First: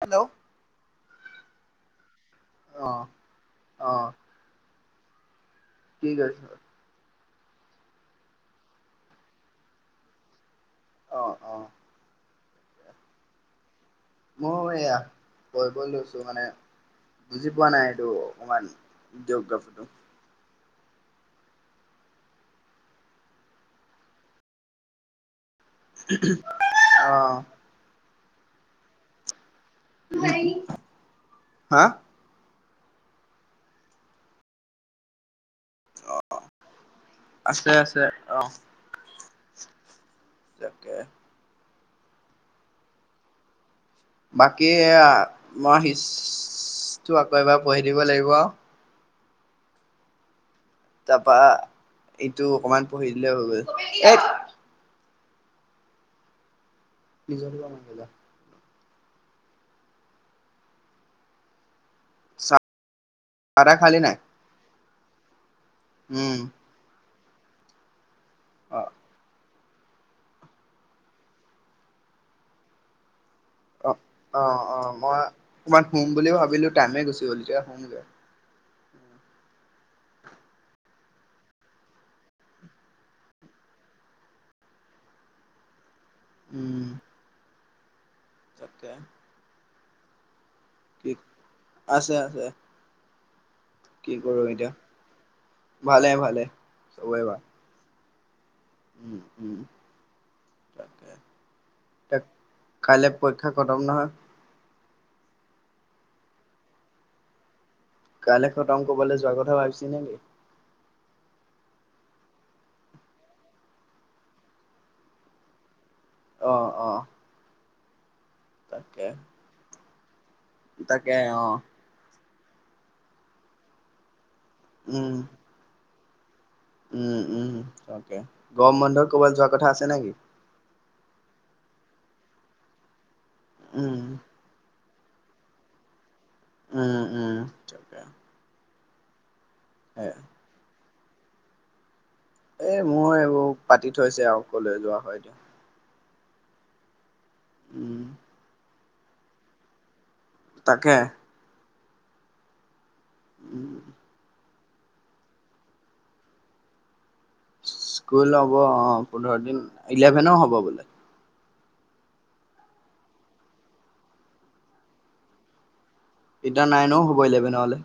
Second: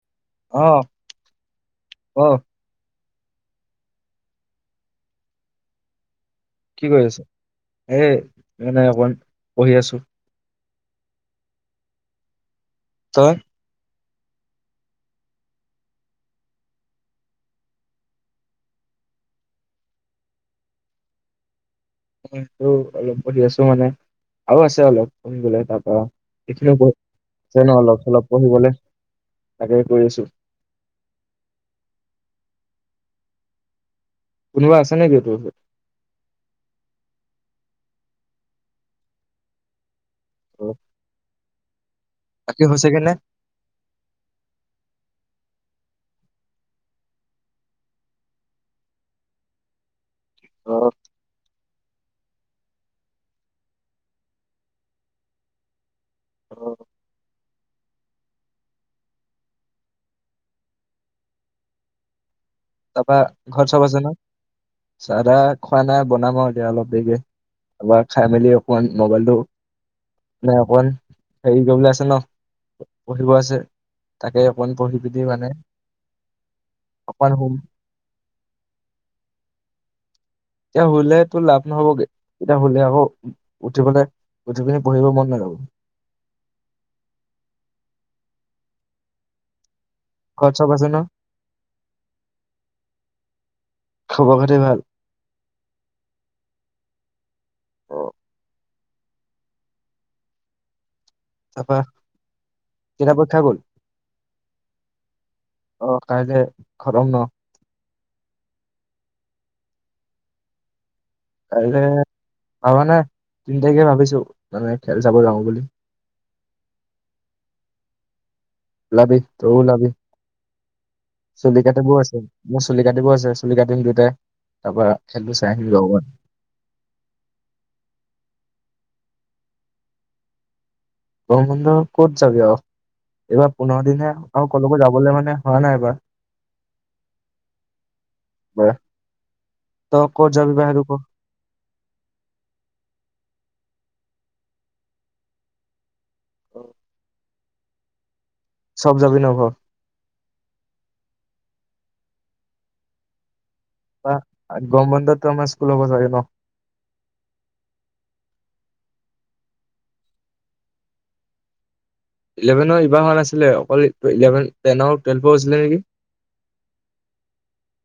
Hello অ ক আহ-আহ কি কৰি আছ? কি কৰি আছ? এ মানে অকণ পঢ়ি আছো। অহ-অহ, তই মই এয়া কৈ গৈ লৈছো মানে বুজি পোৱা নাই। এইটো অকমান জিঅগ্ৰাফী টো অলপ পঢ়ি আছো, মানে আৰু আছে অলপ পঢ়িবলে। তাৰ পৰাা অ এইখিনিওছে ন অলপ চলপ পঢ়িবলে। হা কোনবা আা নাই গৈ তাত অহ, আছে-আছে অহ, তাকে তাকি হৈছে কে নাই বাকী মই শটো আকৌ এবাৰ পঢ়ি দিব লাগিব আৰু। অ তাৰপা ইটো অকমান পঢ়ি দিলে হৈ গ'ল এ। অ, নিজৰ ক মান যা। চাহ তাৰপা ঘৰত তাহ চব খালি আছে ন নাই চা খোৱা নাই উম বনাম আৰু এতিয়া অলপ দেৰিকে। আৰ খাই মেলি অ অকমান মোবাইলটো। নাই আন হেৰি গল আছ ন। পঢ়িব আছে অ অ তাকে অকমান অ পঢ়ি মই পি মানে অকমান শুম বুলি ভাবিলো টাইমে গুচি গ'ল অকমান। এতিয়া শুমগে এতিয়া হুললে তটো লাভ নহ'বগে এতিয়া হলে আকৌ উঠিবলে। কথাখিনি পঢ়িব মন নযাবো। উম, তাকে ঘৰত চব আছে ন কি? আছে-আছে। কি খবৰ কৰো খাতি এতিয়া ভাল ভালে-ভালে চবেই ভাৰ অ উম-উম তাকে। তাৰপা এ কেইটা কাইলৈ পৰীক্ষা গ'ল কদম নহয়। অ' কাইলে খতম ন। কাইলে খতং কবলে যোৱা কথা ভাবিছ নেকি? ত ভাৱা নাই তিনি তাকে ভাবিছো মানে খেল চাব যাওঁ বুলি। অহ-অহ। ওলাবি তই ওলাবি তাকে অ চল কাতে বোৰ আছে। ম চুলি কাটিব আছে চুলি কাটি সিলিতে তাৰ পৰাৰা খেলটো চাই আহিলো অমান। উম-উম তাকে গম বন্ধ ক'বাত যোৱাৰ কথা আছে নেকি? ব বন্ধ ক'ত যাবি অ এইবাৰ পোন্ধৰ উম দিনে আৰু ক' যাব। বলে মানে হ নাই বাৰ। উম-উম, ত ক'ত যাবি বাহিৰ ক? এ মোৰ এইবোৰ পাতি থৈছে আৰু অকলৈ যোৱা হয়টো। অ', উম। চব যাবি ন তাকে। উম। [unintelligible] গৰম বন্ধতো আমাৰ স্কুল হব চাগে ন? স্কুল হ'ব অ' পোন্ধৰ দিন ইলেভেন হ'ব বোলে। ইলেভেনৰ ইবাৰ হোৱা নাছিলে অকল টেন টুৱেলভৰ আছিলে নেকি? এতিয়া নাইনও হ'ব ইলেভেনলে।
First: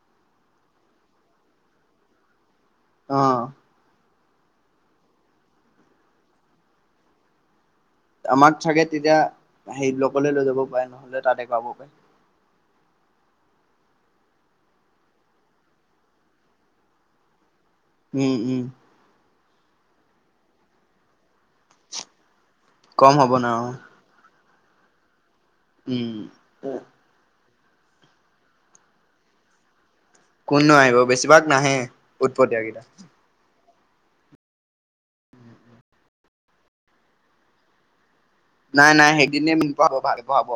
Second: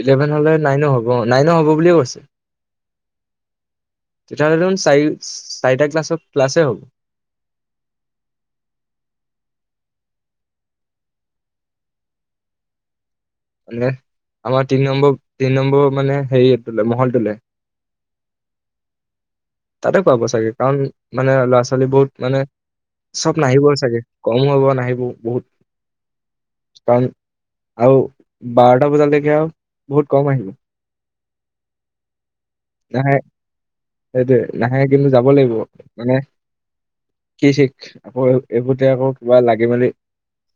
ইলেভেন হ'লে নাইন হ'ব নাইন হ'ব বুলিয়ে কৈছে। অ'। তেতিয়াহ'লে দোখোন চাৰি চাৰিটা ক্লাছ ক্লাছেই হ'ব। আমাক চাগে তেতিয়া সেই লগলৈ লৈ যাব পাৰে নহলে তাতে [unintelligible] পাৰে। মানে আমাৰ তিনি নম্বৰ তিনি নম্বৰ মানে হেৰিটো মহলটোলে? উম, উম। তাতে পাব চাগে কাৰণ মানে ল'ৰা ছোৱালী বহুত মানে কম হ'ব চব ন অ নাহিব চাগে। কম হব নাহিব বহুত। উম। [unintelligible] কাৰণ আৰু বাৰটা বজা লৈকে আৰু। বহুত কম কোন নো আহিব বেছিভাগ নাহে, উৎপতিয়া গিতা। সেইটোয়ে নাহে কিন্তু যাব লাগিব মানে কি ঠিক আকৌ এইবোৰতে নাই আকৌ নাই কিবা সেইদিনে লাগে বুলি পঢ়াব ভালে পঢ়াব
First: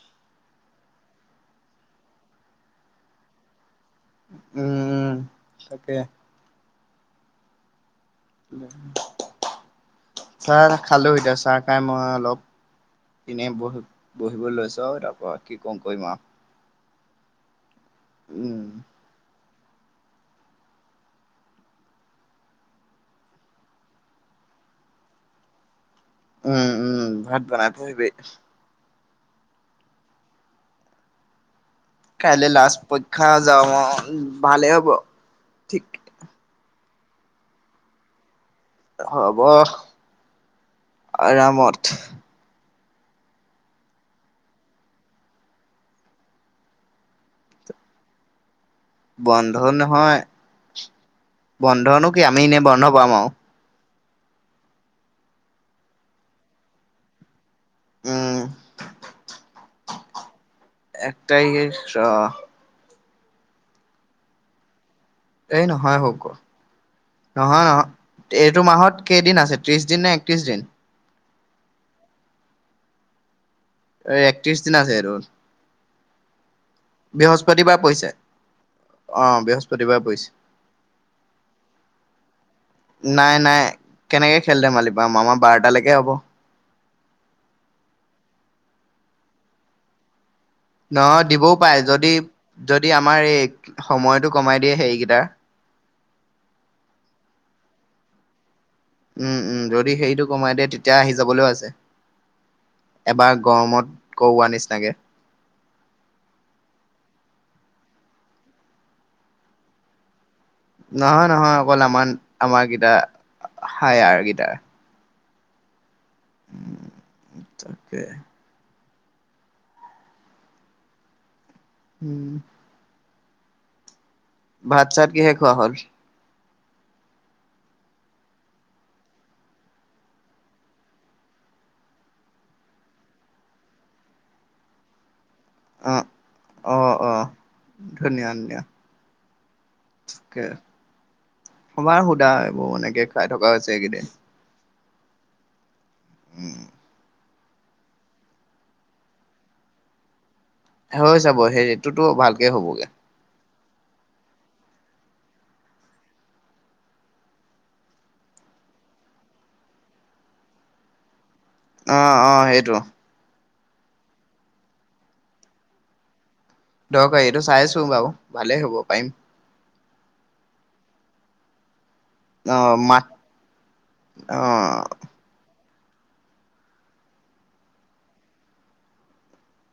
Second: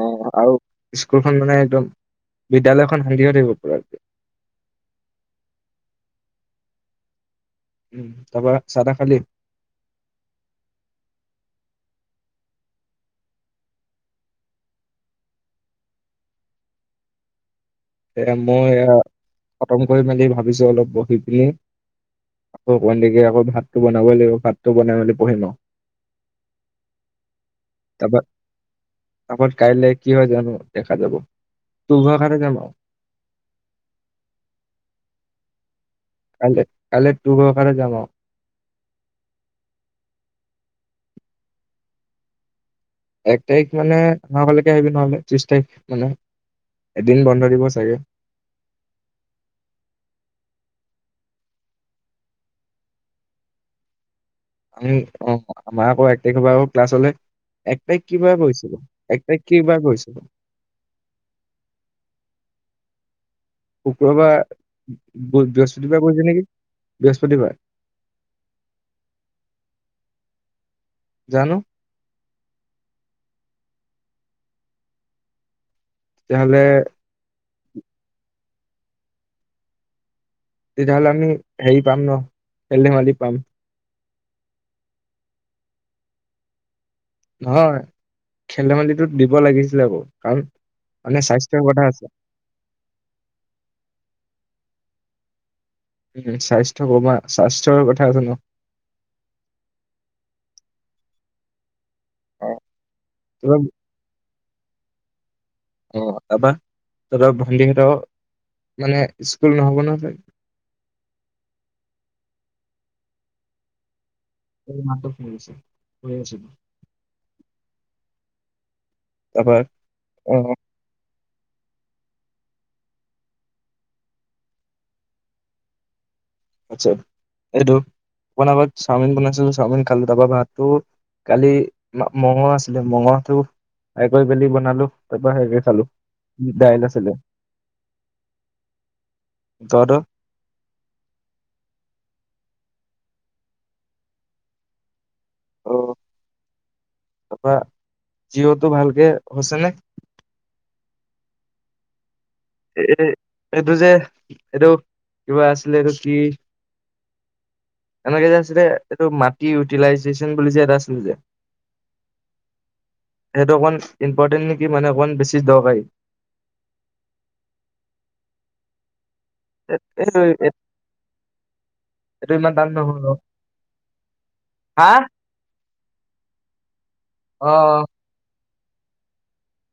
অ' আৰু স্কুলখন মানে একদম বিদ্যালয়খন শান্তি হৈ থাকিব পুৰা একদম। উম, তাকে। উম, তাৰপা চাহ তাহ খালি? চাহ খালোঁ এতিয়া চাহ খাই মই অলপ এনেই বহিব লৈছোঁ আৰু তাৰপৰা কি [unintelligible] কৰিম আৰু। [inaudible] এয়া উম মই এয়া খতম কৰি মেলি ভাবিছোঁ অলপ বহি পিনি আকৌ অকণমান দেৰিকে আকৌ ভাতটো বনাবই লাগিব ভাতটো বনাই মেলি পঢ়িম আৰু। উম-উম ভাত বনাই পঢ়িবি। তাপা কাইলে কি হয় জানোঁ দেখা যাব, তোৰ ভৰসাতে যাম আৰু। খা যাওঁ অ' ভালে হ'ব ঠিক কাইলে তোৰ ভৰসাতে যাম আৰু। হ'ব আৰামত। এক তাৰিখ মানে আমাৰ ফালেকে আহিবি নহ'লে ত্ৰিশ তাৰিখ মানে। এদিন বন্ধ দিব চাগে। বন্ধ নহয় বন্ধনো কি আমি এনে বন্ধ পাম আৰু। আমি অ' আমাৰ আকৌ এক তাৰিখৰ পৰা আকৌ ক্লাছ হ'লে। এক তাৰিখ কি উম বাৰ পৰিছেনো এক তাৰিখ কি বাৰ পৰিছেনো? [unintelligible] শুক্ৰবাৰ। এই বৃহস্পতি নহয় বাৰ হ'ব পৰিছে নেকি? বৃহস্পতিবাৰ নহয় নহয়, এইটো মাহত কেইদিন আছে ত্ৰিশ দিন নে একত্ৰিশ দিন? জানো। এই একত্ৰিশ দিন আছে এইটো। তেতিয়াহলে বৃহস্পতিবাৰ পৰিছে অ' বৃহস্পতিবাৰ পৰিছে। তেতিয়াহ'লে আমি হেৰি পাম ন খেল-ধেমালি নাই পাম। নাই কেনেকে খেল-ধেমালি পাম আমাৰ বাৰটালৈকে হ'ব। নহয় খেল-ধেমালিটো দিব লাগিছিলে আকৌ কাৰণ মানে নহয় দিবও স্বাস্থ্যৰ পাৰে কথা আছে যদি, যদি আমাৰ এই সময়তটো কমাই সেইকেইটা। উম স্বাস্থ্য কমা স্বাস্থ্যৰ কথা আছে ন? উম উম যদি হেৰিটো কমাই দিয়ে তেতিয়া আহি যাবলৈও আছে। এবাৰ তোমাৰ গৰমত কৰোৱা নিচিনাকে। আহ তাৰপা তহঁতৰ ভণ্টিহঁতৰ মানে স্কুল নহ'ব ন? নহয় নহয়, অকল আমাৰ আমাৰ কেইটা হায়াৰ কি সেয়ে নাটক কৰিছে। কৰি আছো উম তাকে। তাৰপৰা অহ উম ভাত-চাত কিহে খোৱা হ'ল? আচ্ছা এইটো অকণমান আগত চাওমিন বনাইছিলোঁ চাওমিন খালোঁ তাৰপা ভাতটো কালি মঙহ আছিলে মঙহটো ফ্ৰাই কৰি পেলি বনালো। তাৰপৰা সেইভাগে খালোঁ অ অ দাইল আছিলে। অ ধুনীয়া ধুনীয়া তহঁতৰ? আমাৰ সুধা সেইবোৰ এনেকে খাই থকা হৈছে এইকেইদিন। অ উম তাৰপৰা জিঅ'টো ভালকে হৈছে নে হৈ চাব সেই এইটোতো ভালকে এ হ'বগে এইটো যে এইটো কিবা আছিলে এইটো কি এনেকে যে আছিলে এইটো মাটি ইউটিলাইজেচন বুলি যে এটা আছিলে যে আহ অ সেইটো সেইটো অকণ ইম্পৰ্টেণ্ট নেকি মানে অকণমান বেছি দৰকাৰ দক এইটো চাইছো বাৰু ভালেই হ'ব পাৰিম দুমানা অ দান নহল মাত অ হা আহ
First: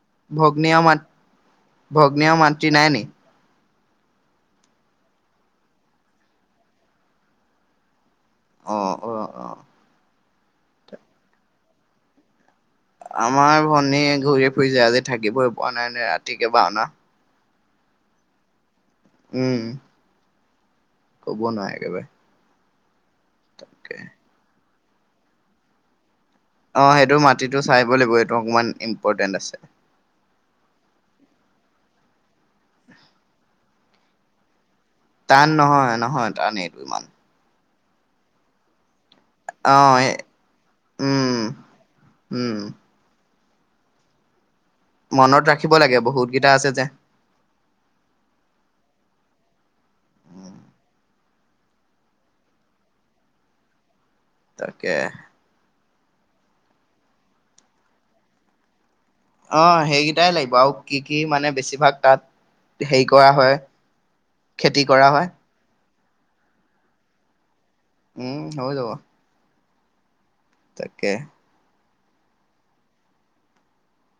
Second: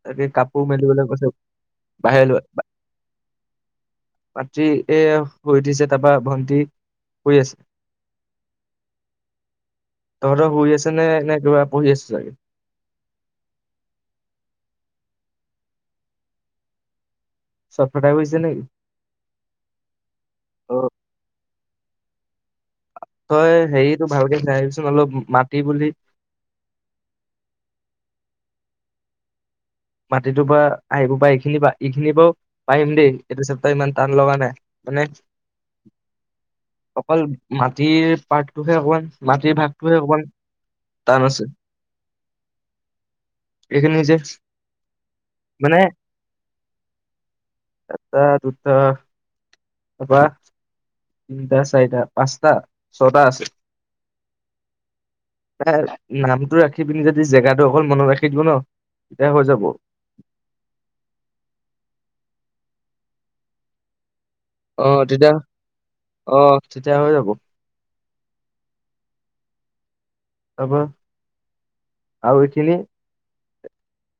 তাকে কাপোৰ ভগ্নী আৰু মাত মেলিবলৈ কৈছে ভগ্নী আৰু বাহিৰলৈ মাতৃ নাই নি মাতৃ এ শুই উঠিছে তাৰপৰা ভণ্টি শ আছে অ অ অ তহঁতৰ শুই আছে নে নে কিবা পঢ়ি আছো চাগে আমাৰ ভনীয়ে ঘূৰি ফুৰি য আজি থাকিবই পোৱা নাই নে ৰাতিকে বাা অনা চত কটাইৈছে নেকি উম অ হ'ব নহয় একেবাৰে তই হেৰিতটো ভালকে চাই আহিবিচোন অলপ মাটি বুলি অ সেইটো মাটিটো চাই লাগিব এইটো অকমান ইম্পৰ্টেণ্ট আছে ইখিনিব পাৰিম দেই এইটো চব তই ইমান টান লগা নাই মানে টান নহয় নহয় টান এইটো ইমান তি পঠটোহে অকমান মাটিৰ অ ভাগটোহে অকমান টান উম আছে উম এইখিন যে মনত ৰাখিব মানে লাগে বহুতকেইটা আছে যে এটা দুটা তাৰপৰা তিনিটা চাৰিটা পাঁচটা ছটা আছে তাকে নামটো ৰাখি পিনি যদি জেগাটো অকল মনত ৰাখি দিব ন তেতিয়া হৈ অ যাব সেইকেইটাই লাগিব আৰু কি কি মানে বেছিভাগ তাত হেৰি কৰা হয় খেতি কৰা হয়। অহ তেতিয়া হৈ যাব। উম, হৈ যাব। তাৰপৰা তাকে আৰু এইখিনি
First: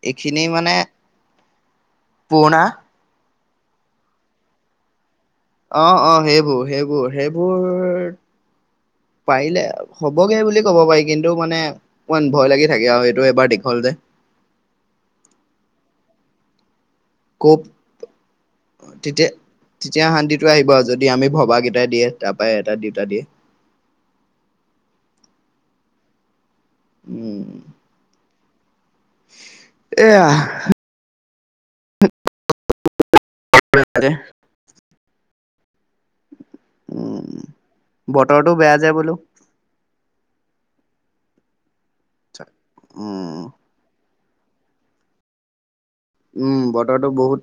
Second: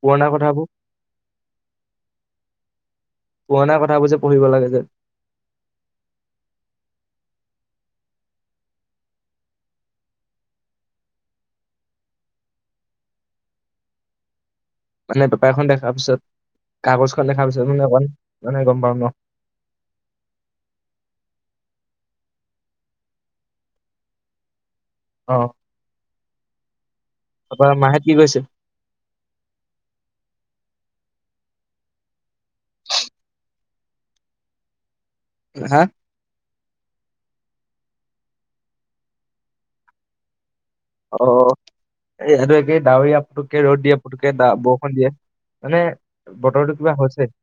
পুৰণা এইখিনি কথাবোৰ মানে? পুৰনা পুৰণা কথাবোৰ যে পঢ়িব লাগে যে। অহ-অহ সেইবোৰ-সেইবোৰ-সেইবোৰ, পাৰিলে হ'বগে বুলি ক'ব পাৰি কিন্তু মানে ইমান ভয় লাগি থাকে আৰু সটো এবাৰ দীঘল যে। [unintelligible] মানে বোপা এখন দেখাৰ পিছত। কাগজখন দেখাৰ ক পিছত মানে অকমান মানে গম পাম ন তেতিয়া-তেতিয়া শান্তিতটো আহিব আৰু যদি আমি ভবা গিতা। এটা দিয়ে তাৰাপৰা এটা দিউতা দিয়ে। অ' উম তাৰপৰা মাহত কি গৈছে। এয়া াৰে [unintelligible] হা উম বতৰটো বেয়া যে বোলো। অ' একেই ডাৱৰীয়া উম পুতুককে ৰ'দ দিয়ে পুতুকে বৰষুণ দিয়ে। মানে উম বতৰটো কিবা হৈছে। বহুত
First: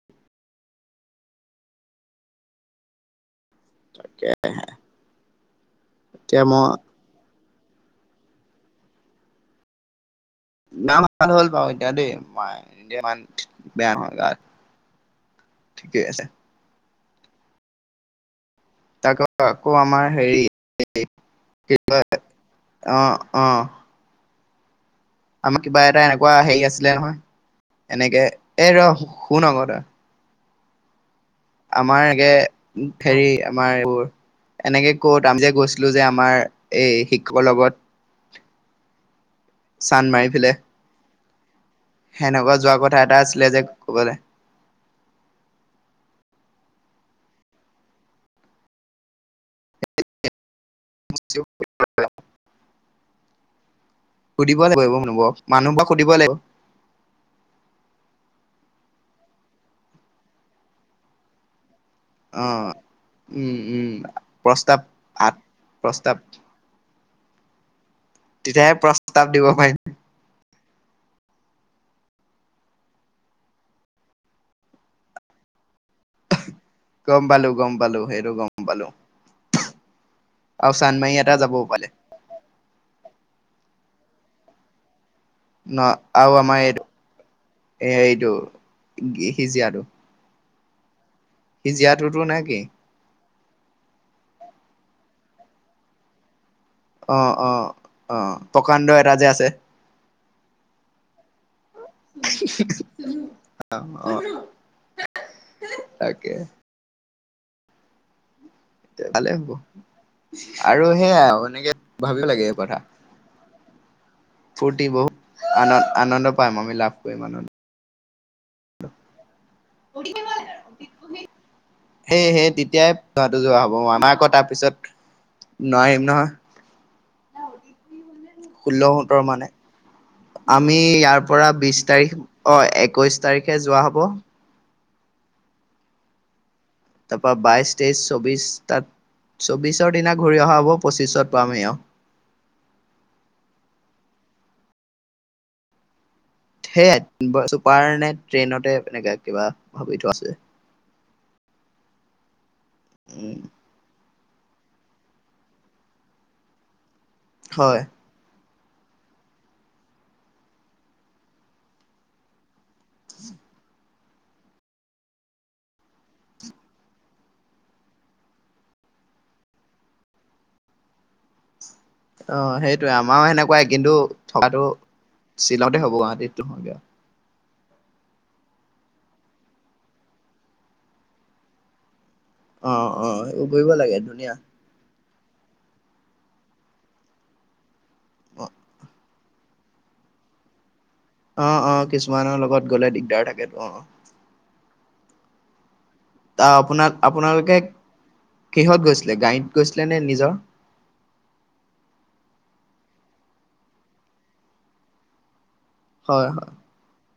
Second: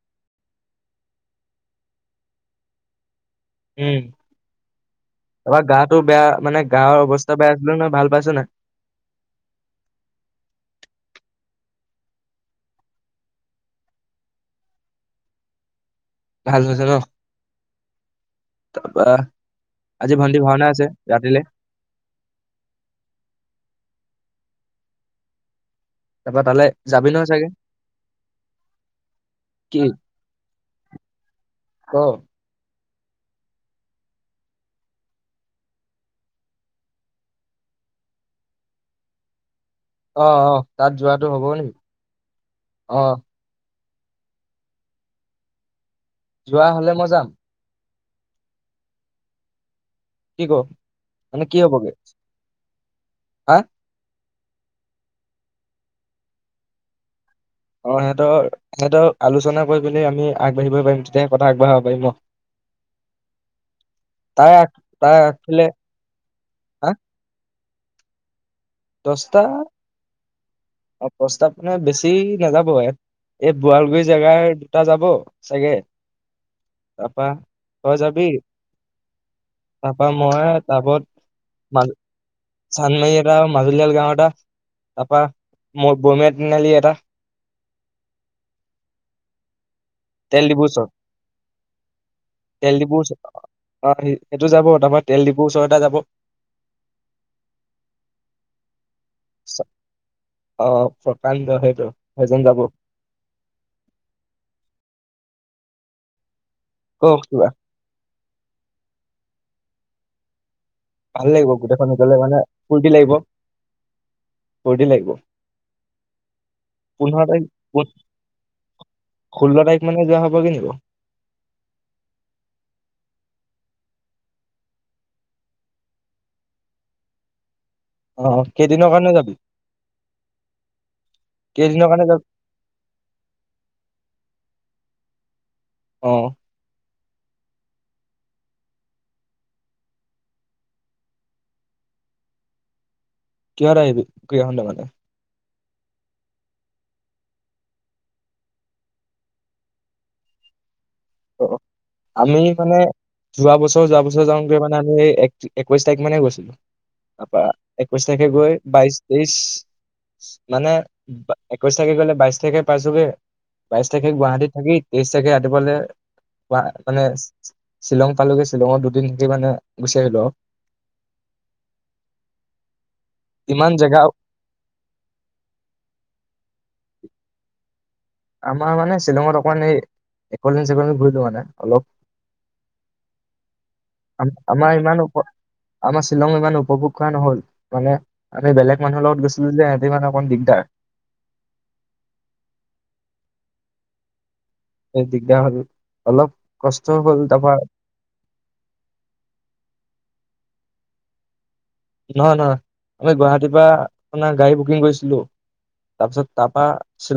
উম, তাকে এবাৰ গাটো বেয়া এতিয়া মানে মই গা অৱস্থা বেয়া ল-ন ভাল পাইছ নাই। ন ভাল হ'ল পাব এ দে ম বেয়া গ [unintelligible] ভাল হৈছে ন। তাৰপৰা তাক আকৌ আমাৰ আজি ভণ্টি হেৰি ভাওনা আছে ৰাতিলে, অহ-অহ। কিবা এটা এনেকুৱা তাৰপৰা হেৰি তালৈ আছিলে যাবি নহয় চাগে? এনেকে এই ৰ' শুন আকৌ কি তই ক? আমাৰ একে অ', হেৰি আমাৰ এইবোৰ এনেকে কত আমি যে গৈছিলো যে আমাৰ এই শিক্ষকৰ লগত [unintelligible] চান মাৰি পেলাই অ-অ তাত যোৱাটো হ'ব নেকি? সেনেকুৱা যোৱা কথা অ', এটা আছিলে যে কবলে যোৱা হলে মই যাম। কি ক মানে কি হ'বগে হা? সুধিব লাগিব মানুহবোৰ মানুহবোৰক সুধিব লাগিব। অ সিহঁতৰ সিহঁতৰ আলোচনা কৰি পিনি আমি আগবাঢ়িব পাৰি তেতিয়াহে কথা আগবঢ়াব। পাৰিম ন? অহ উম-উম তাৰ আগ প্ৰস্তাৱ তাৰ আঠ আগফালে প্ৰস্তাৱ হা তেতিয়াহে প্ৰস্তাৱ দিব দহটা পাৰিম। প্ৰস্তাৱ মানে বেছি নাযাব ই এই বোৱলগুৰি জেগাৰ দুটা যাব চাগে। গম তাৰপা পালো, গম তই পালো, যাবি হেইটো গম পালো। তাৰপা মই আৰু তপত চান্দমাৰি এটা যাব ম পালে চান্দমাৰি এটা গাওতা ন আৰু আমাৰ এইটো-এইটো হিজিয়াটো। তেলদীপুৰ ওচৰত। হিজীয়াতুটো নে কি? তেল ডিপুৰ ওচৰত অ' সেইটো যাব তাৰপা তেল ডিপুৰ ওচৰৰ এটা যাব। অ' অ' অ' প্ৰকাণ্ড এটা যে আছে অ', প্ৰকাণ্ড সেই অ', অ' তাকে ক কিবা ভালে হ'ব আৰু সেয়াই ভাল আউ লাগিব এনেকে গোটেইখন গলে ভাবিব মানে লাগে কথা ফূৰ্তি লাগিব ফূৰ্তি বহুত আন আনন্দ পাম আমি লাভ কৰিম পোন্ধৰ তাৰিখ আনন্দ ষোল্ল তাৰিখ মানে যোৱা হ'ব কি নিব হেই হে তেতিয়াই যোৱা হ'ব আমা আকৌ তাৰ পিছত নোৱাৰিম নহয় অ', ষোল্ল কেইদিনৰ কাৰণে সোতৰ যাবি? মানে আমি ইয়াৰ পৰা বিশ কেইদিনৰ কাৰণে তাৰিখ যাবি অ' একৈশ তাৰিখে যোৱা হ'ব অ', তাৰপৰা বাইশ, তেইশ, চৌবিশ তাত চৌবিছৰ দিনা ঘূৰি অহা হ'ব পঁচিছত পামহি আও কিহত আহিবি ঘুৰি আহোতে গলে সেয়াই চুপাৰ নে ট্ৰেইনতে এনেকে কিবা ভাবি থোৱা আছে আমি মানে উম যোৱা বছৰ যোৱা বছৰ যাওঁতে মানে আমি এক একৈশ তাৰিখ মানে গৈছিলো তাৰপৰা হয় একৈশ তাৰিখে গৈ বাইশ তেইশ মানে একৈশ তাৰিখে গলে বাইশ তাৰিখে পাইছোগে বাইশ তাৰিখে গুৱাহাটীত থাকি তেইশ তাৰিখে ৰাতিপুৱালে মানে শ্বিলং পালোগে শ্বিলঙত দুদিন থাকি মানে গুচি আহিলো। [inaudible] অ' সেইটোৱে আমাৰো সেনেকুৱাই ইমান কিন্তু জেগা থকাটো শ্বিলঙতে হব গুৱাহাটীত নহয় আমাৰ মানে শ্বিলঙত অকমান এই একোলেণ্ড-চেকোলেণ্ড ঘূৰি থকা যায় অলপ। অ' অ' সেইবোৰ কৰিব লাগে ধুনীয়া আমাৰ ইমান আমাৰ শ্বিলং ইমান উপভোগ কৰা নহল মানে অ আমি বেলেগ মানুহৰ লগত গৈছো ত মানে হেঁতি মানে অকণ দিগদাৰ অ', অ', কিছুমানৰ লগত গলে দিগদাৰ থাকেতো অ' দিগদাৰ হ'ল অলপ তা আপোনাক কষ্ট হ'ল আপোনালোকে তাৰপৰা কিহত গৈছিলে গাড়ীত গৈছিলে নে নিজৰ নহয় নহয় আমি গুৱাহাটীৰ পৰা আপোনাৰ গাড়ী বুকিং কৰিছিলো। হয় হয় তাৰপিছত তাপা